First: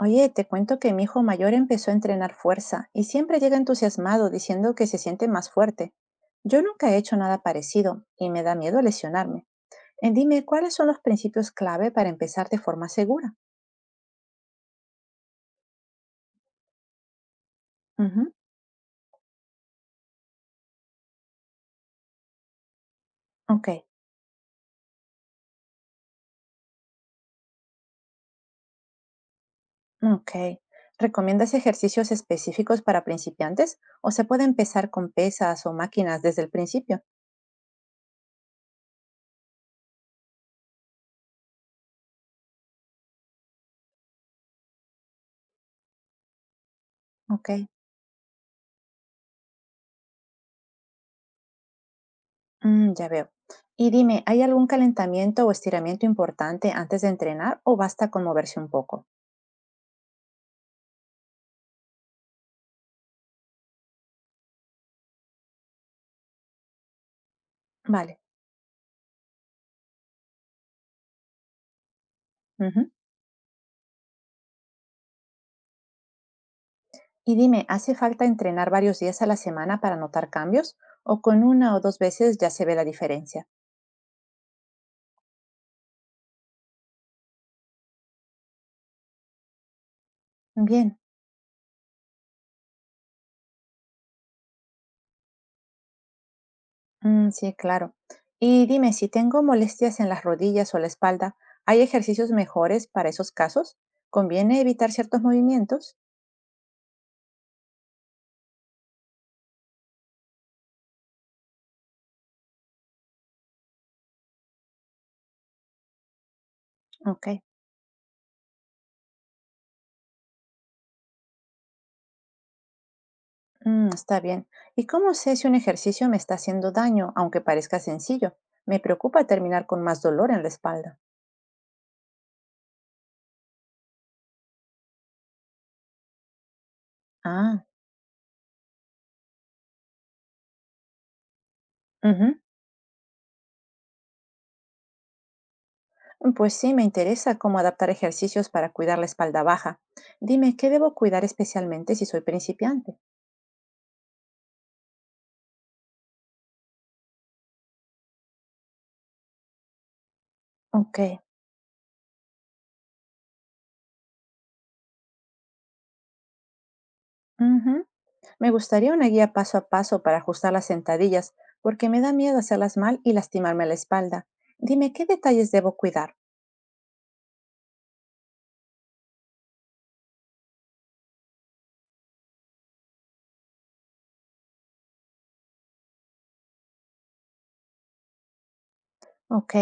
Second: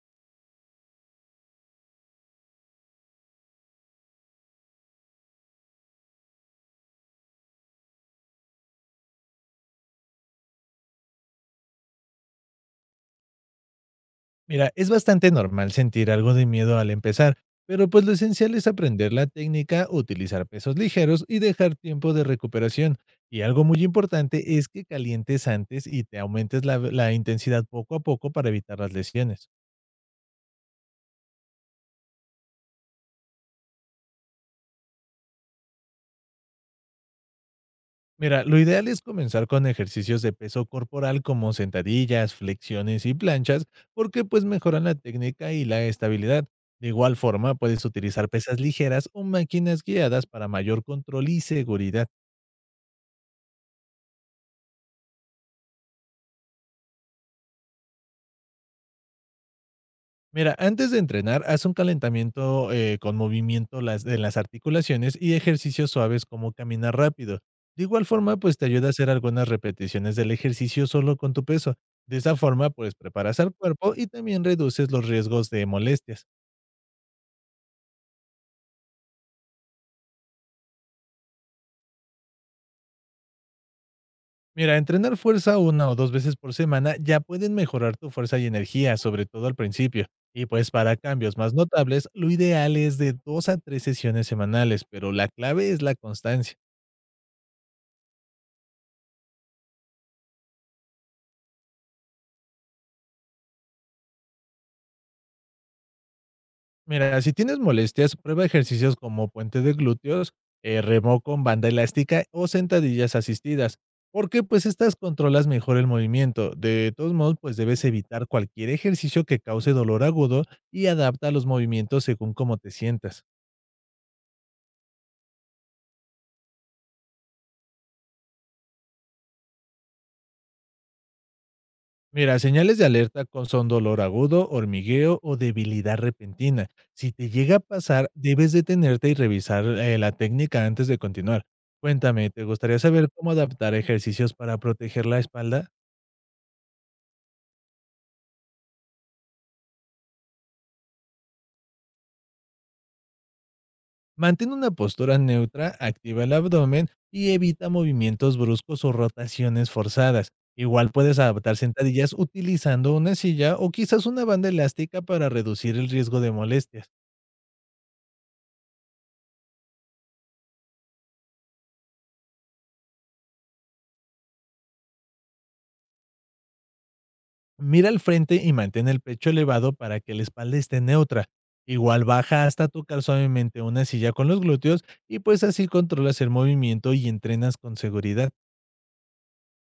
Oye, te cuento que mi hijo mayor empezó a entrenar fuerza y siempre llega entusiasmado diciendo que se siente más fuerte. Yo nunca he hecho nada parecido y me da miedo lesionarme. Dime, ¿cuáles son los principios clave para empezar de forma segura? Mira, es bastante normal sentir algo de miedo al empezar, pero pues lo Ujú. esencial es aprender la técnica, utilizar pesos ligeros y dejar tiempo de recuperación. Y algo Ok, muy importante es que calientes antes y te aumentes la intensidad poco a poco para evitar las lesiones. ok. ¿Recomiendas ejercicios específicos para principiantes o se puede empezar con pesas o máquinas desde el principio? Mira, lo ideal es comenzar con ejercicios de peso corporal como sentadillas, flexiones y planchas, porque pues mejoran la técnica y la estabilidad. De igual Ok, forma, puedes utilizar pesas ligeras o máquinas guiadas para mayor control y seguridad. Ya veo. Y dime, ¿hay algún calentamiento o estiramiento importante antes de entrenar o basta con moverse un poco? Mira, antes de entrenar, haz un calentamiento con movimiento de las articulaciones y ejercicios suaves como caminar rápido. De igual Vale. forma, pues te ayuda a hacer algunas repeticiones del ejercicio solo con tu peso. De esa forma, Ujú. pues preparas al cuerpo y también reduces los riesgos de molestias. Y dime, ¿hace falta entrenar varios días a la semana para notar cambios? ¿O con una o dos veces ya se ve la diferencia? Mira, entrenar fuerza una o dos veces por semana ya pueden mejorar tu fuerza y energía, sobre todo al principio. Y pues para Bien, cambios más notables, lo ideal es de dos a tres sesiones semanales, pero la clave es la constancia. mm, sí, claro. Y dime, si tengo molestias en las rodillas o la espalda, ¿hay ejercicios mejores para esos casos? ¿Conviene evitar ciertos movimientos? Mira, si tienes molestias, prueba ejercicios como puente de glúteos, remo con banda elástica o sentadillas asistidas, porque pues estas controlas mejor el movimiento. De todos Ok, modos, pues debes evitar cualquier ejercicio que cause dolor agudo y adapta los movimientos según cómo te sientas. mm, está bien. ¿Y cómo sé si un ejercicio me está haciendo daño, aunque parezca sencillo? Me preocupa terminar con más dolor en la espalda. Mira, señales de alerta son dolor agudo, hormigueo o debilidad repentina. Si te llega a Ah, pasar, debes detenerte y revisar la técnica antes de continuar. Cuéntame, ujú. ¿te gustaría saber cómo adaptar ejercicios para proteger la espalda? Pues sí, me interesa cómo adaptar ejercicios para cuidar la espalda baja. Dime, ¿qué debo cuidar especialmente si soy principiante? Mantén una postura neutra, activa el abdomen y evita movimientos bruscos o rotaciones forzadas. Igual Ok. puedes adaptar sentadillas utilizando una silla o quizás una banda elástica para reducir el riesgo de molestias. Ujú. Me gustaría una guía paso a paso para ajustar las sentadillas, porque me da miedo hacerlas mal y lastimarme la espalda. Dime, ¿qué detalles debo cuidar? Mira al frente y mantén el pecho elevado para que la espalda esté neutra. Igual baja hasta tocar suavemente una silla con los glúteos y pues así controlas el movimiento y entrenas con seguridad. Ok.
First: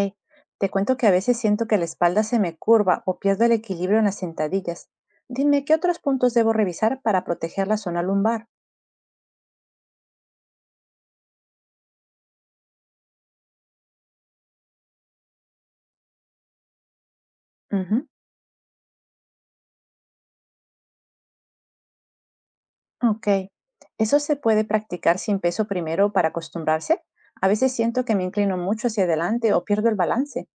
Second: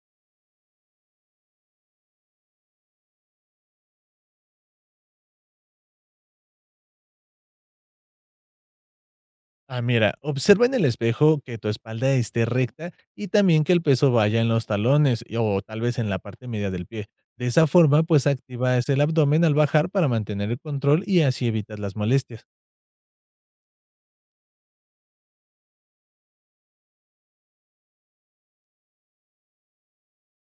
Te cuento que a veces siento que la espalda se me curva o pierdo el equilibrio en las sentadillas. Dime, ¿qué otros puntos debo revisar para proteger la zona lumbar? Ah, mira, observa en el espejo que tu espalda esté recta y también que el peso vaya en los talones o tal vez en la parte media del pie. De esa forma, Ujú. pues activas el abdomen al bajar para mantener el control y así evitas las molestias. Ok. ¿Eso se puede practicar sin peso primero para acostumbrarse? A veces siento que me inclino mucho hacia adelante o pierdo el balance.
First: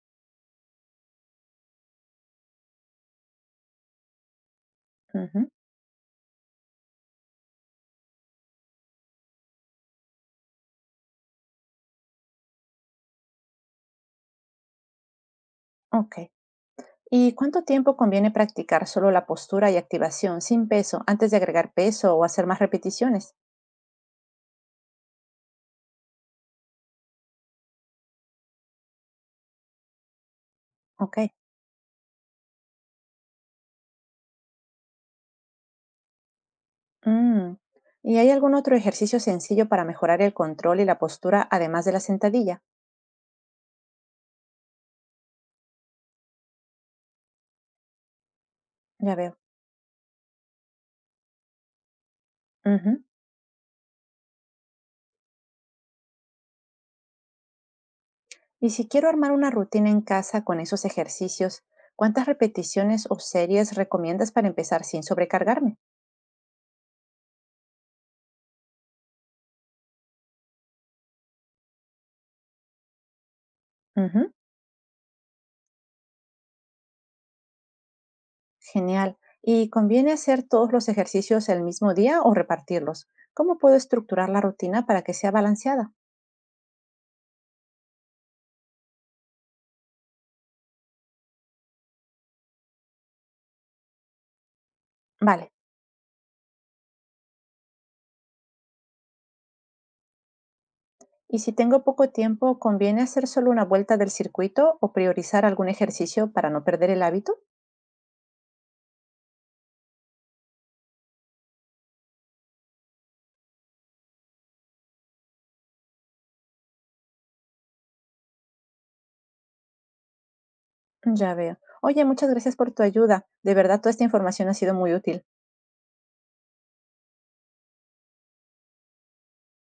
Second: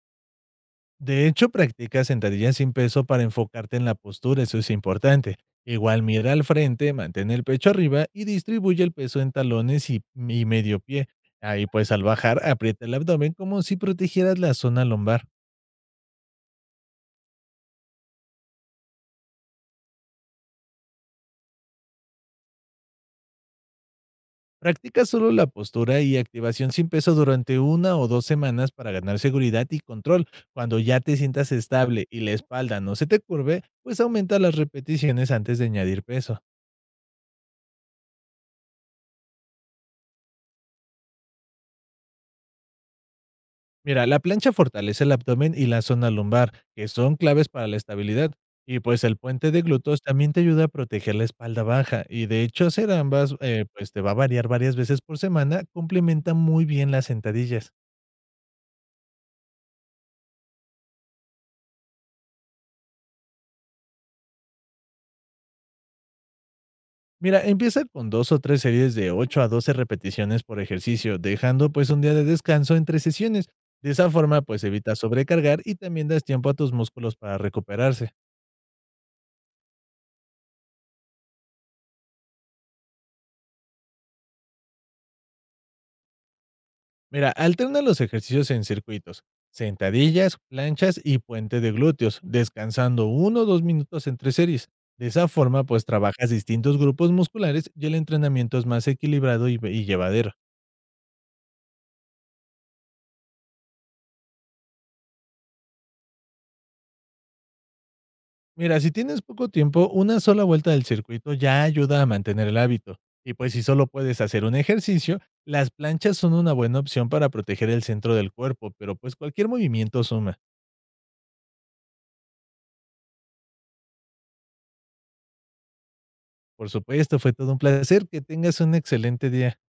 De hecho, practica sentadillas sin peso para enfocarte en la postura, eso es importante. Ujú. Igual mira al frente, mantén el pecho arriba y distribuye el peso en talones y medio pie. Ahí pues al bajar aprieta el abdomen como si protegieras la zona lumbar. Ok. ¿Y cuánto tiempo conviene practicar solo la postura y activación sin peso antes de agregar peso o hacer más repeticiones? Practica solo la postura y activación sin peso durante 1 o 2 semanas para ganar seguridad y control. Cuando ya te Ok. sientas estable y la espalda no se te curve, pues aumenta las repeticiones antes de añadir peso. Mm. ¿Y hay algún otro ejercicio sencillo para mejorar el control y la postura además de la sentadilla? Mira, la plancha fortalece el abdomen y la zona lumbar, que son claves para la estabilidad. Y pues el Ya veo. puente de glúteos también te ayuda a proteger la espalda baja. Y de hecho hacer Ujú. ambas, pues te va a variar varias veces por semana, complementa muy bien las sentadillas. Y si quiero armar una rutina en casa con esos ejercicios, ¿cuántas repeticiones o series recomiendas para empezar sin sobrecargarme? Mira, empieza con dos o tres series de 8 a 12 repeticiones por ejercicio, dejando pues un día de descanso entre sesiones. De esa Ujú. forma pues evitas sobrecargar y también das tiempo a tus músculos para recuperarse. Genial. ¿Y conviene hacer todos los ejercicios el mismo día o repartirlos? ¿Cómo puedo estructurar la rutina para que sea balanceada? Mira, alterna los ejercicios en circuitos, sentadillas, planchas y puente de glúteos, descansando 1 o 2 minutos entre series. De esa Vale. forma, pues trabajas distintos grupos musculares y el entrenamiento es más equilibrado y llevadero. Y si tengo poco tiempo, ¿conviene hacer solo una vuelta del circuito o priorizar algún ejercicio para no perder el hábito? Mira, si tienes poco tiempo, una sola vuelta del circuito ya ayuda a mantener el hábito. Y pues si solo puedes hacer un ejercicio, las planchas son una buena opción para proteger el centro del cuerpo, pero pues cualquier movimiento suma. Ya veo. Oye, muchas gracias por tu ayuda. De verdad, toda esta información ha sido muy útil. Por supuesto, fue todo un placer. Que tengas un excelente día.